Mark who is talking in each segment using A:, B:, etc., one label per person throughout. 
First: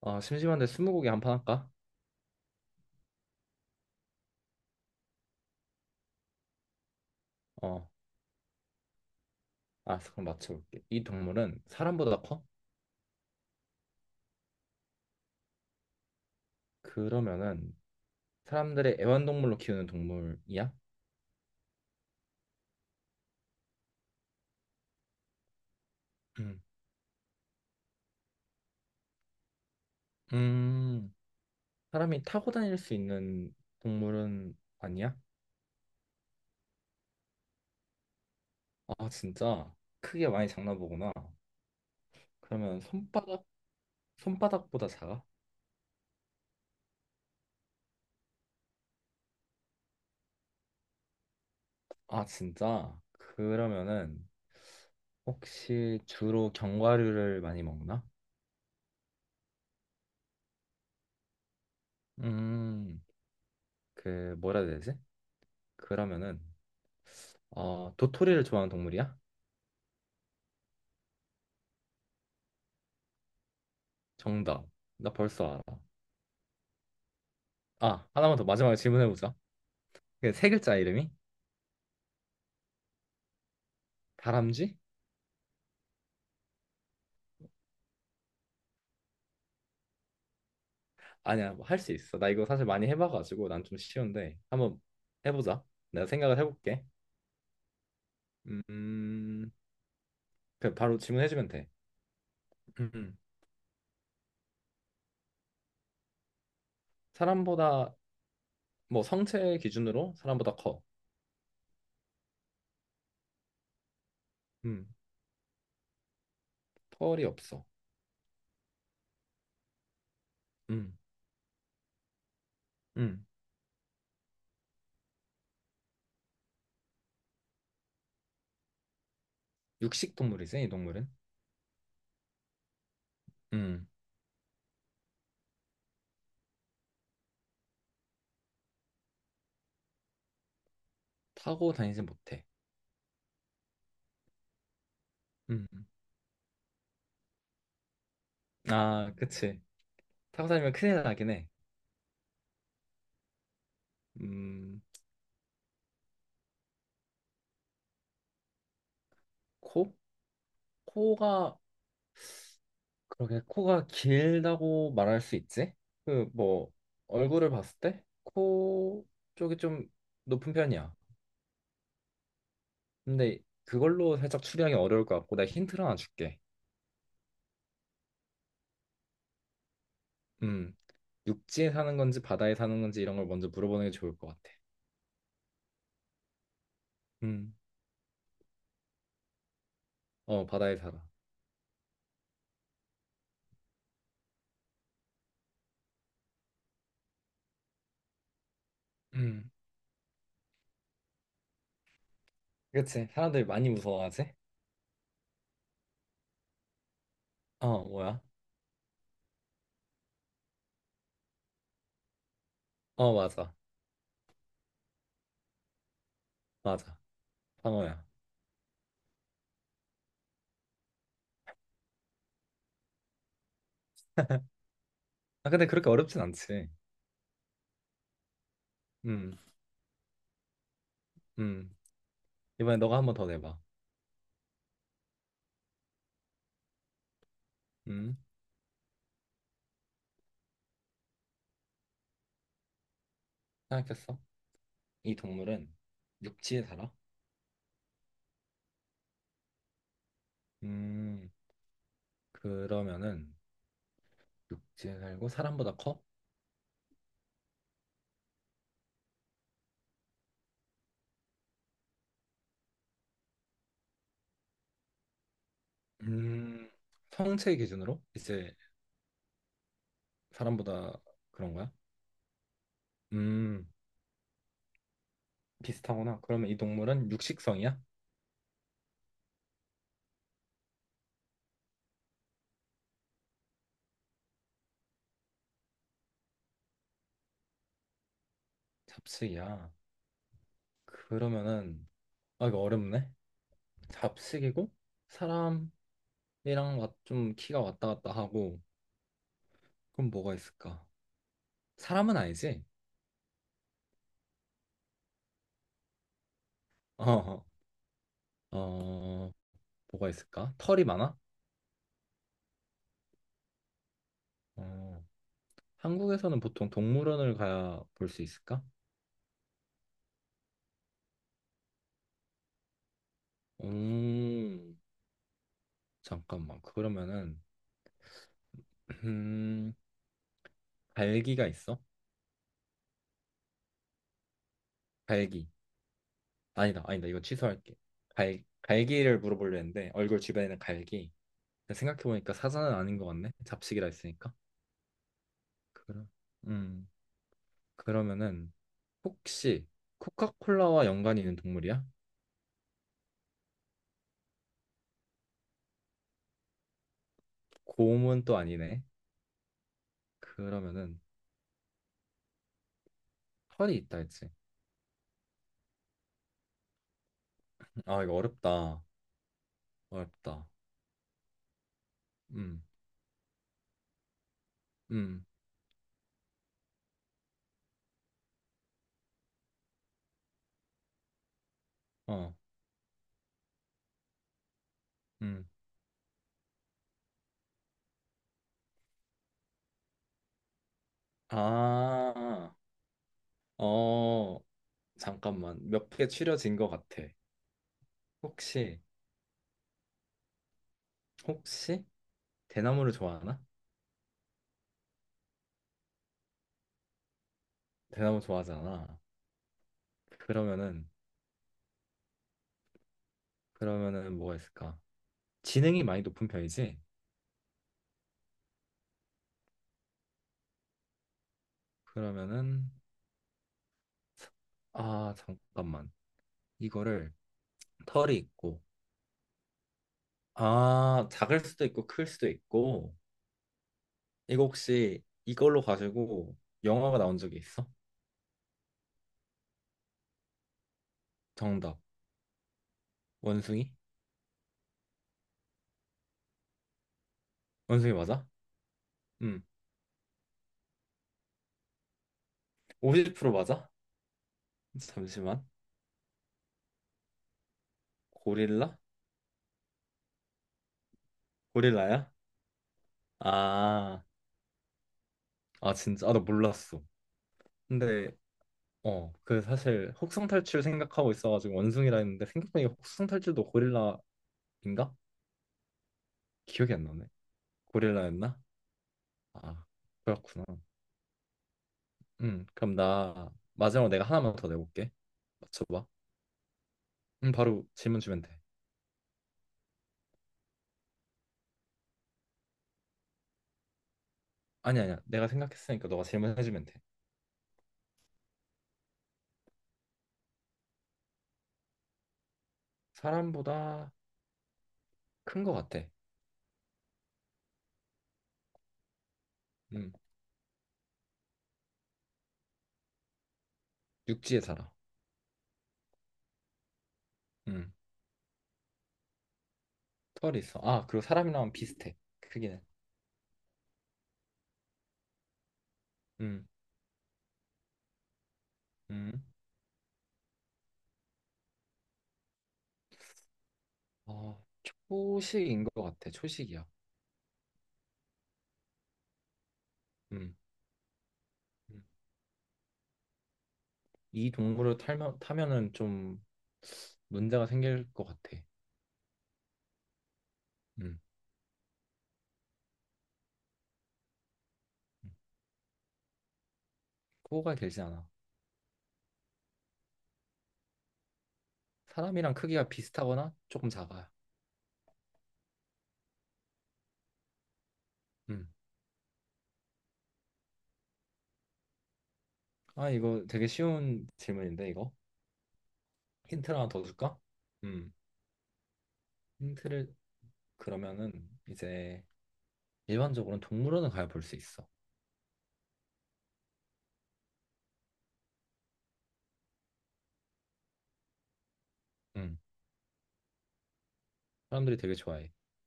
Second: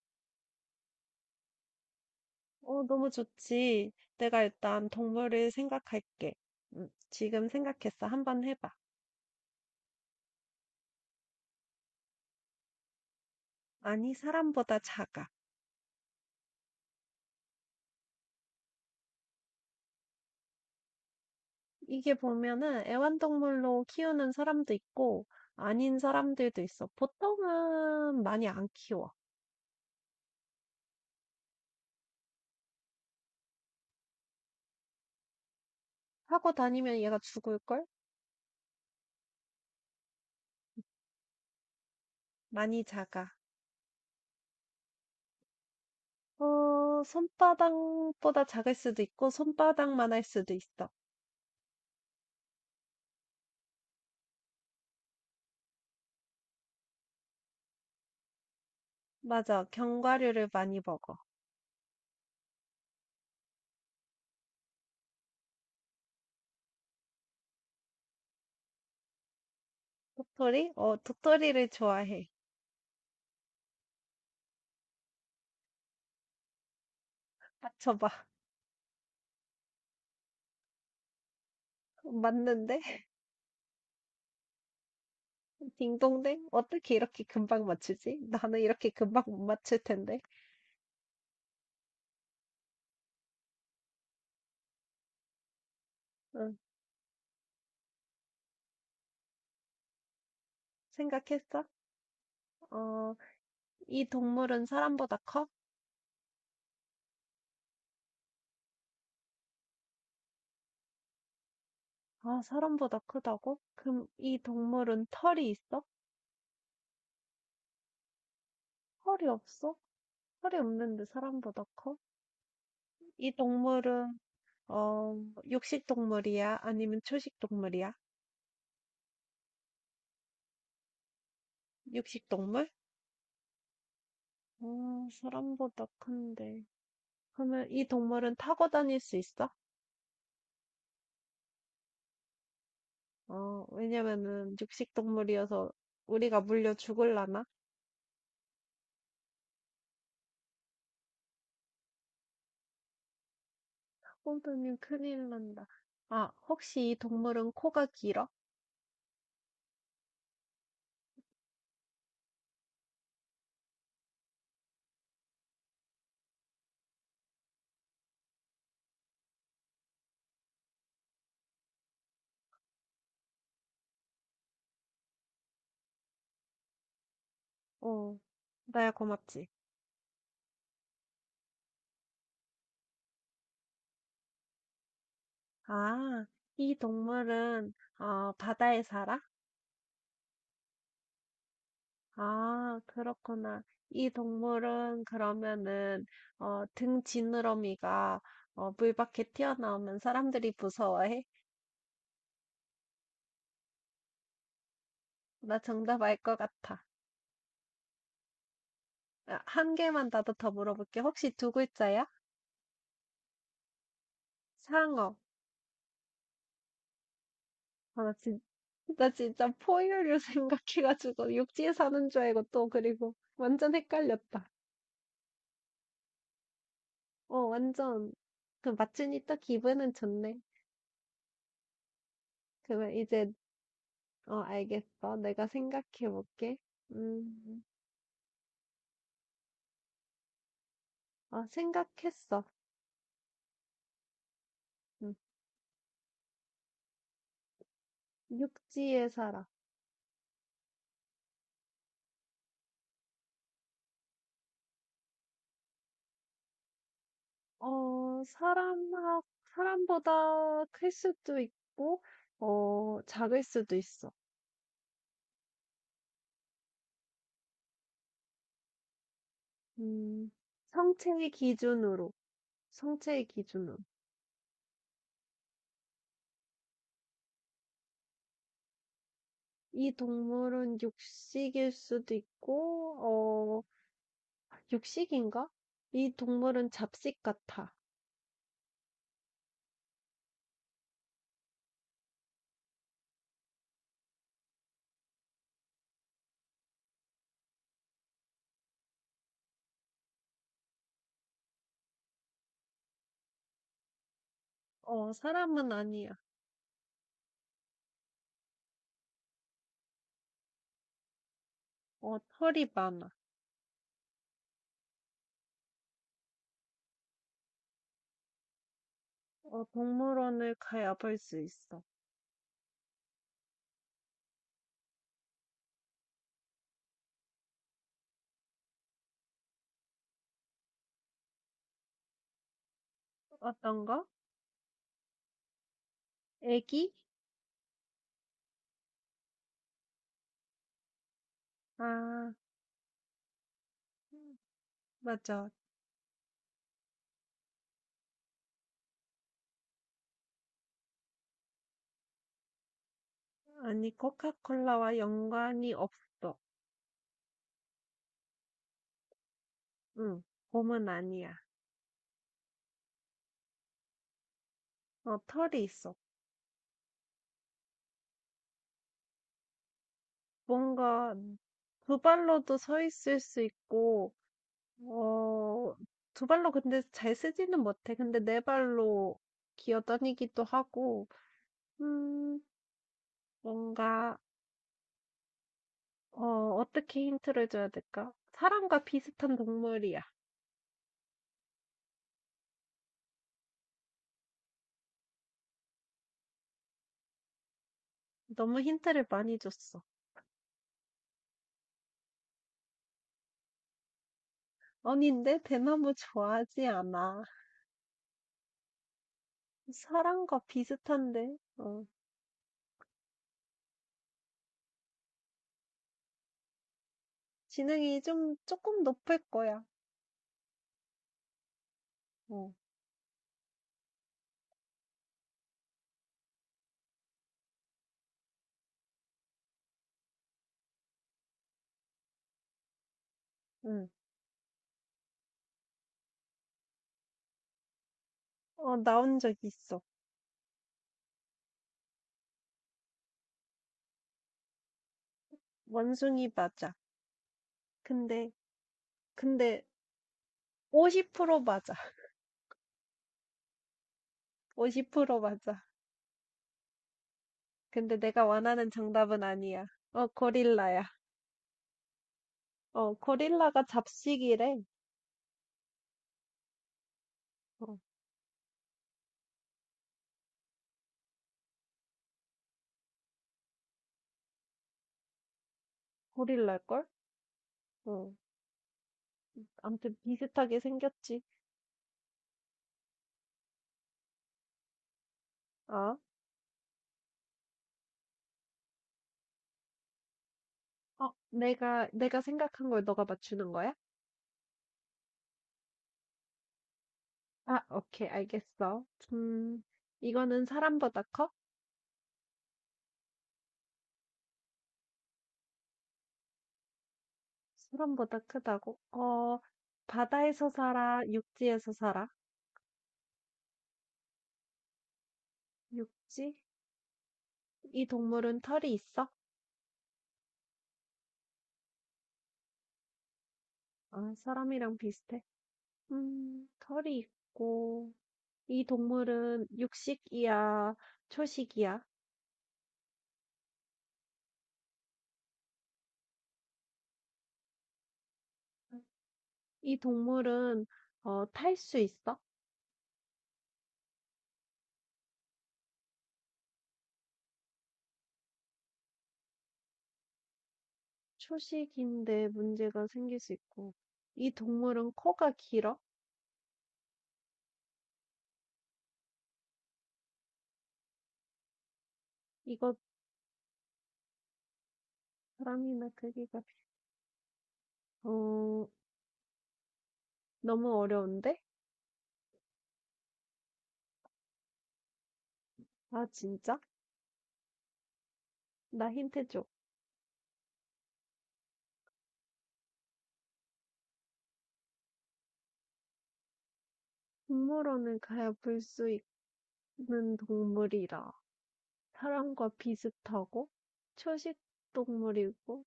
A: 심심한데 스무고개 한 판 할까?
B: 너무 좋지. 내가 일단 동물을 생각할게. 지금
A: 어,
B: 생각했어. 한번 해봐.
A: 알았어. 그럼 맞춰볼게. 이 동물은 사람보다 커?
B: 아니, 사람보다 작아.
A: 그러면은 사람들의 애완동물로 키우는 동물이야?
B: 이게 보면은 애완동물로 키우는 사람도 있고, 아닌 사람들도
A: 음.
B: 있어. 보통은 많이 안 키워.
A: 음, 사람이 타고 다닐 수 있는 동물은 아니야?
B: 하고 다니면 얘가 죽을걸?
A: 아, 진짜 크게 많이 장난보구나. 그러면
B: 많이 작아.
A: 손바닥, 손바닥보다 작아?
B: 어, 손바닥보다 작을 수도 있고, 손바닥만 할 수도 있어.
A: 아, 진짜? 그러면은 혹시 주로 견과류를 많이 먹나?
B: 맞아. 견과류를 많이 먹어.
A: 음, 그 뭐라 해야 되지? 그러면은 도토리를 좋아하는 동물이야?
B: 도토리? 어, 도토리를 좋아해.
A: 정답. 나 벌써 알아. 아,
B: 맞춰봐.
A: 하나만 더 마지막에 질문해보자. 그세 글자 이름이?
B: 맞는데?
A: 다람쥐?
B: 딩동댕? 어떻게 이렇게 금방 맞추지? 나는 이렇게 금방 못 맞출 텐데.
A: 아니야, 뭐 할 수 있어. 나 이거 사실 많이 해봐가지고 난 좀 쉬운데 한번 해보자. 내가 생각을
B: 응,
A: 해볼게. 음, 그 바로 질문해주면
B: 생각했어?
A: 돼.
B: 어,
A: 음,
B: 이 동물은 사람보다 커?
A: 사람보다 뭐 성체 기준으로 사람보다 커.
B: 아, 사람보다 크다고? 그럼 이
A: 음,
B: 동물은 털이 있어?
A: 털이 없어.
B: 털이 없어? 털이
A: 음,
B: 없는데 사람보다 커?
A: 음,
B: 이 동물은, 어, 육식 동물이야? 아니면 초식 동물이야?
A: 육식 동물이지 이 동물은.
B: 육식 동물?
A: 음,
B: 어, 사람보다 큰데. 그러면 이 동물은 타고 다닐 수 있어?
A: 타고 다니지 못해.
B: 어, 왜냐면은 육식
A: 음,
B: 동물이어서 우리가 물려 죽을라나?
A: 아, 그치. 타고 다니면 큰일 나긴 해.
B: 호두님
A: 음,
B: 큰일 난다. 아, 혹시 이 동물은 코가 길어?
A: 코? 코가 그렇게 코가 길다고 말할 수 있지? 그 뭐 얼굴을 봤을 때 코 쪽이 좀 높은 편이야. 근데 그걸로 살짝 추리하기 어려울 것 같고 내가 힌트를 하나 줄게.
B: 어, 나야 고맙지.
A: 음, 육지에 사는 건지 바다에 사는 건지 이런 걸 먼저 물어보는 게 좋을 것 같아.
B: 아, 이
A: 음,
B: 동물은 어, 바다에 살아?
A: 어 바다에 살아.
B: 아, 그렇구나. 이 동물은 그러면은 등 지느러미가 물 밖에
A: 음,
B: 튀어나오면 사람들이 무서워해?
A: 그치. 사람들이 많이 무서워하지?
B: 나 정답 알 것 같아.
A: 어 뭐야?
B: 아, 한 개만 나도 더 물어볼게. 혹시 두 글자야?
A: 어 맞아,
B: 상어.
A: 맞아.
B: 아,
A: 방어야.
B: 나 진, 나 진짜 포유류 생각해가지고 육지에 사는 줄 알고 또 그리고 완전 헷갈렸다.
A: 아 근데 그렇게 어렵진 않지.
B: 어, 완전 그 맞추니 또
A: 음,
B: 기분은 좋네.
A: 음. 이번에
B: 그러면
A: 너가 한번 더
B: 이제
A: 내봐.
B: 어, 알겠어. 내가 생각해볼게. 음.
A: 음,
B: 아, 생각했어.
A: 생각했어? 이 동물은 육지에 살아?
B: 응. 육지에 살아.
A: 음, 그러면은 육지에 살고 사람보다 커?
B: 어, 사람하, 사람보다 클 수도 있고, 어, 작을 수도 있어.
A: 음, 성체 기준으로 이제
B: 음,
A: 사람보다
B: 성체의
A: 그런 거야?
B: 기준으로, 성체의
A: 음,
B: 기준으로.
A: 비슷하구나. 그러면 이 동물은 육식성이야?
B: 이 동물은 육식일 수도 있고, 어, 육식인가? 이 동물은 잡식 같아.
A: 잡식이야. 그러면은 아 이거 어렵네. 잡식이고 사람이랑 좀 키가 왔다 갔다 하고 그럼 뭐가 있을까? 사람은 아니지?
B: 어, 사람은 아니야.
A: 어, 어, 뭐가 있을까? 털이 많아?
B: 어, 털이 많아.
A: 어. 한국에서는 보통 동물원을 가야 볼 수 있을까?
B: 어, 동물원을 가야 볼 수 있어.
A: 음, 잠깐만. 그러면은 음, 갈기가 있어?
B: 어떤가?
A: 갈기. 아니다,
B: 애기?
A: 아니다. 이거 취소할게. 갈 갈기를 물어보려 했는데 얼굴 주변에 는 갈기. 생각해
B: 아.
A: 보니까 사자는 아닌 것 같네. 잡식이라 했으니까.
B: 음, 맞아.
A: 그럼 음, 그러면은 혹시 코카콜라와 연관이 있는 동물이야?
B: 아니, 코카콜라와 연관이 없어.
A: 곰은 또 아니네.
B: 응, 곰은
A: 그러면은
B: 아니야.
A: 털이 있다 했지.
B: 어, 털이 있어.
A: 아, 이거 어렵다. 어렵다.
B: 뭔가 두 발로도
A: 음,
B: 서 있을 수 있고,
A: 음.
B: 어, 두 발로 근데 잘 쓰지는 못해. 근데 네 발로 기어다니기도 하고,
A: 어.
B: 음, 뭔가,
A: 음.
B: 어, 어떻게 힌트를 줘야 될까? 사람과 비슷한 동물이야.
A: 아, 어, 잠깐만. 몇 개 추려진 것 같아.
B: 너무
A: 혹시,
B: 힌트를 많이 줬어.
A: 혹시 대나무를 좋아하나?
B: 아니, 내 대나무 좋아하지 않아.
A: 대나무 좋아하잖아.
B: 사랑과
A: 그러면은,
B: 비슷한데. 어.
A: 그러면은 뭐가 있을까? 지능이 많이 높은 편이지?
B: 지능이 좀 조금 높을 거야. 어.
A: 그러면은, 아, 잠깐만. 이거를 털이 있고, 아, 작을 수도 있고, 클 수도 있고,
B: 응.
A: 이거 혹시 이걸로 가지고 영화가 나온 적이 있어?
B: 어 나온 적 있어.
A: 정답. 원숭이?
B: 원숭이 맞아.
A: 원숭이 맞아?
B: 근데
A: 음,
B: 근데 50% 맞아.
A: 50% 맞아?
B: 50%
A: 잠시만.
B: 맞아. 근데 내가 원하는
A: 고릴라?
B: 정답은 아니야. 어 고릴라야.
A: 고릴라야?
B: 어 고릴라가
A: 아,
B: 잡식이래.
A: 아 진짜? 아, 나 몰랐어.
B: 어
A: 근데 그 사실 혹성탈출 생각하고 있어가지고 원숭이라 했는데 생각보니까 혹성탈출도 고릴라인가? 기억이 안
B: 고릴라일걸?
A: 나네.
B: 어.
A: 고릴라였나? 아,
B: 아무튼
A: 그렇구나.
B: 비슷하게 생겼지.
A: 그럼 나 마지막으로 내가 하나만 더 내볼게. 맞춰봐.
B: 어?
A: 바로 질문 주면 돼.
B: 어 내가 생각한 걸 너가 맞추는 거야?
A: 아니 아니야. 내가 생각했으니까 너가 질문해주면 돼.
B: 아 오케이 알겠어. 음 이거는 사람보다 커?
A: 사람보다 큰 거 같아.
B: 사람보다 크다고? 어,
A: 음,
B: 바다에서 살아, 육지에서 살아?
A: 육지에 살아.
B: 육지?
A: 음,
B: 이 동물은 털이 있어?
A: 털이 있어. 아, 그리고 사람이랑 비슷해. 크기는.
B: 아, 사람이랑 비슷해.
A: 음.
B: 털이 있고, 이
A: 음.
B: 동물은 육식이야, 초식이야?
A: 어, 초식인 것 같아. 초식이야.
B: 이
A: 음.
B: 동물은, 어, 탈 수
A: 음.
B: 있어?
A: 이 동물을 타면, 타면은 좀 문제가 생길 것 같아. 음.
B: 초식인데 문제가 생길 수 있고, 이 동물은
A: 음.
B: 코가 길어?
A: 코가 길지 않아. 사람이랑 크기가
B: 이거
A: 비슷하거나 조금 작아요.
B: 사람이나 크기가, 비-
A: 음.
B: 어, 너무 어려운데?
A: 아, 이거 되게 쉬운 질문인데, 이거?
B: 아, 진짜?
A: 힌트를 하나 더 줄까? 음.
B: 나 힌트 줘.
A: 힌트를 그러면은 이제 일반적으로는 동물원을 가야 볼 수 있어.
B: 동물원을 가야 볼 수 있는 동물이라
A: 음.
B: 사람과 비슷하고 초식
A: 사람들이 되게 좋아해.
B: 동물이고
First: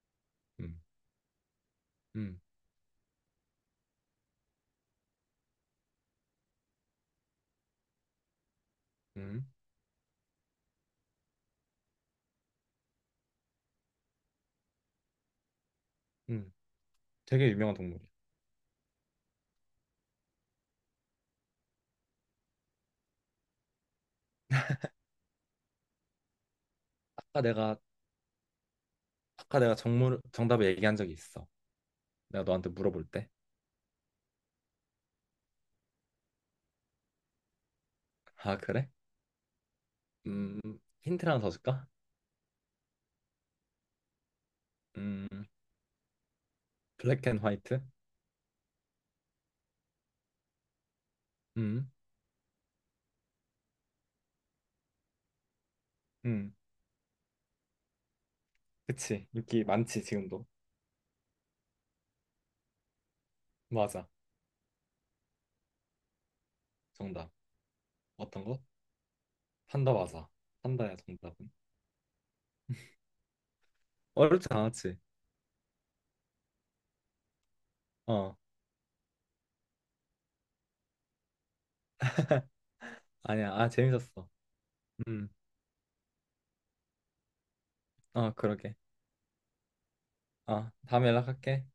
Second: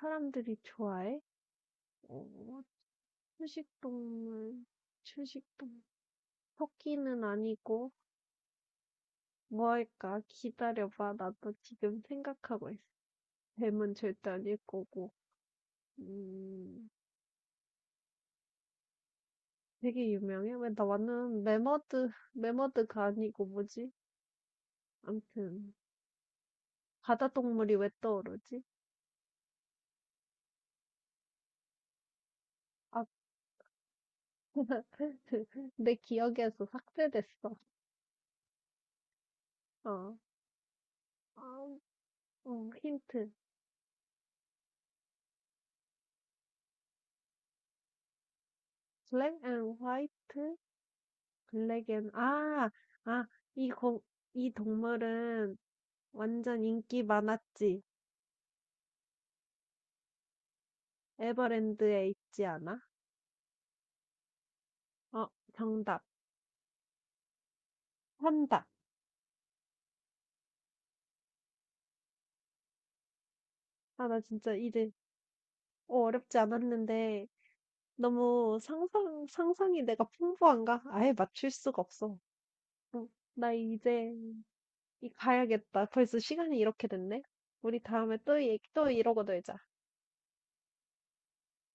B: 사람들이
A: 음.
B: 좋아해.
A: 음.
B: 어, 초식 동물, 초식 동물. 토끼는 아니고
A: 음.
B: 뭐 할까? 기다려봐. 나도 지금 생각하고 있어. 뱀은 절대 아닐 거고.
A: 음.
B: 음,
A: 되게 유명한 동물이야.
B: 되게 유명해. 매머드가 아니고 뭐지? 암튼 바다
A: 아까
B: 동물이
A: 내가
B: 왜 떠오르지?
A: 아까 내가 정답을 얘기한 적이 있어. 내가 너한테
B: 아..
A: 물어볼 때.
B: 내 기억에서 삭제됐어.
A: 아, 그래?
B: 어,
A: 음, 힌트를 하나 더
B: 아,
A: 줄까?
B: 힌트.
A: 음, 블랙 앤 화이트?
B: 블랙 앤 화이트, 블랙
A: 음,
B: 앤, 아, 아, 이 거, 이 동물은
A: 음,
B: 완전 인기 많았지.
A: 그치. 인기 많지, 지금도.
B: 에버랜드에 있지 않아?
A: 맞아.
B: 어, 정답.
A: 정답. 어떤 거?
B: 판다.
A: 판다 맞아. 판다야, 정답은.
B: 아, 나
A: 어렵지
B: 진짜 이제,
A: 않았지?
B: 어, 어렵지 않았는데,
A: 어,
B: 상상이 내가 풍부한가? 아예 맞출 수가 없어. 음, 나
A: 아니야. 아,
B: 이제
A: 재밌었어.
B: 이
A: 음,
B: 가야겠다. 벌써 시간이 이렇게 됐네. 우리 다음에
A: 어,
B: 또 얘기,
A: 그러게.
B: 또 이러고 놀자.
A: 아, 다음에 연락할게.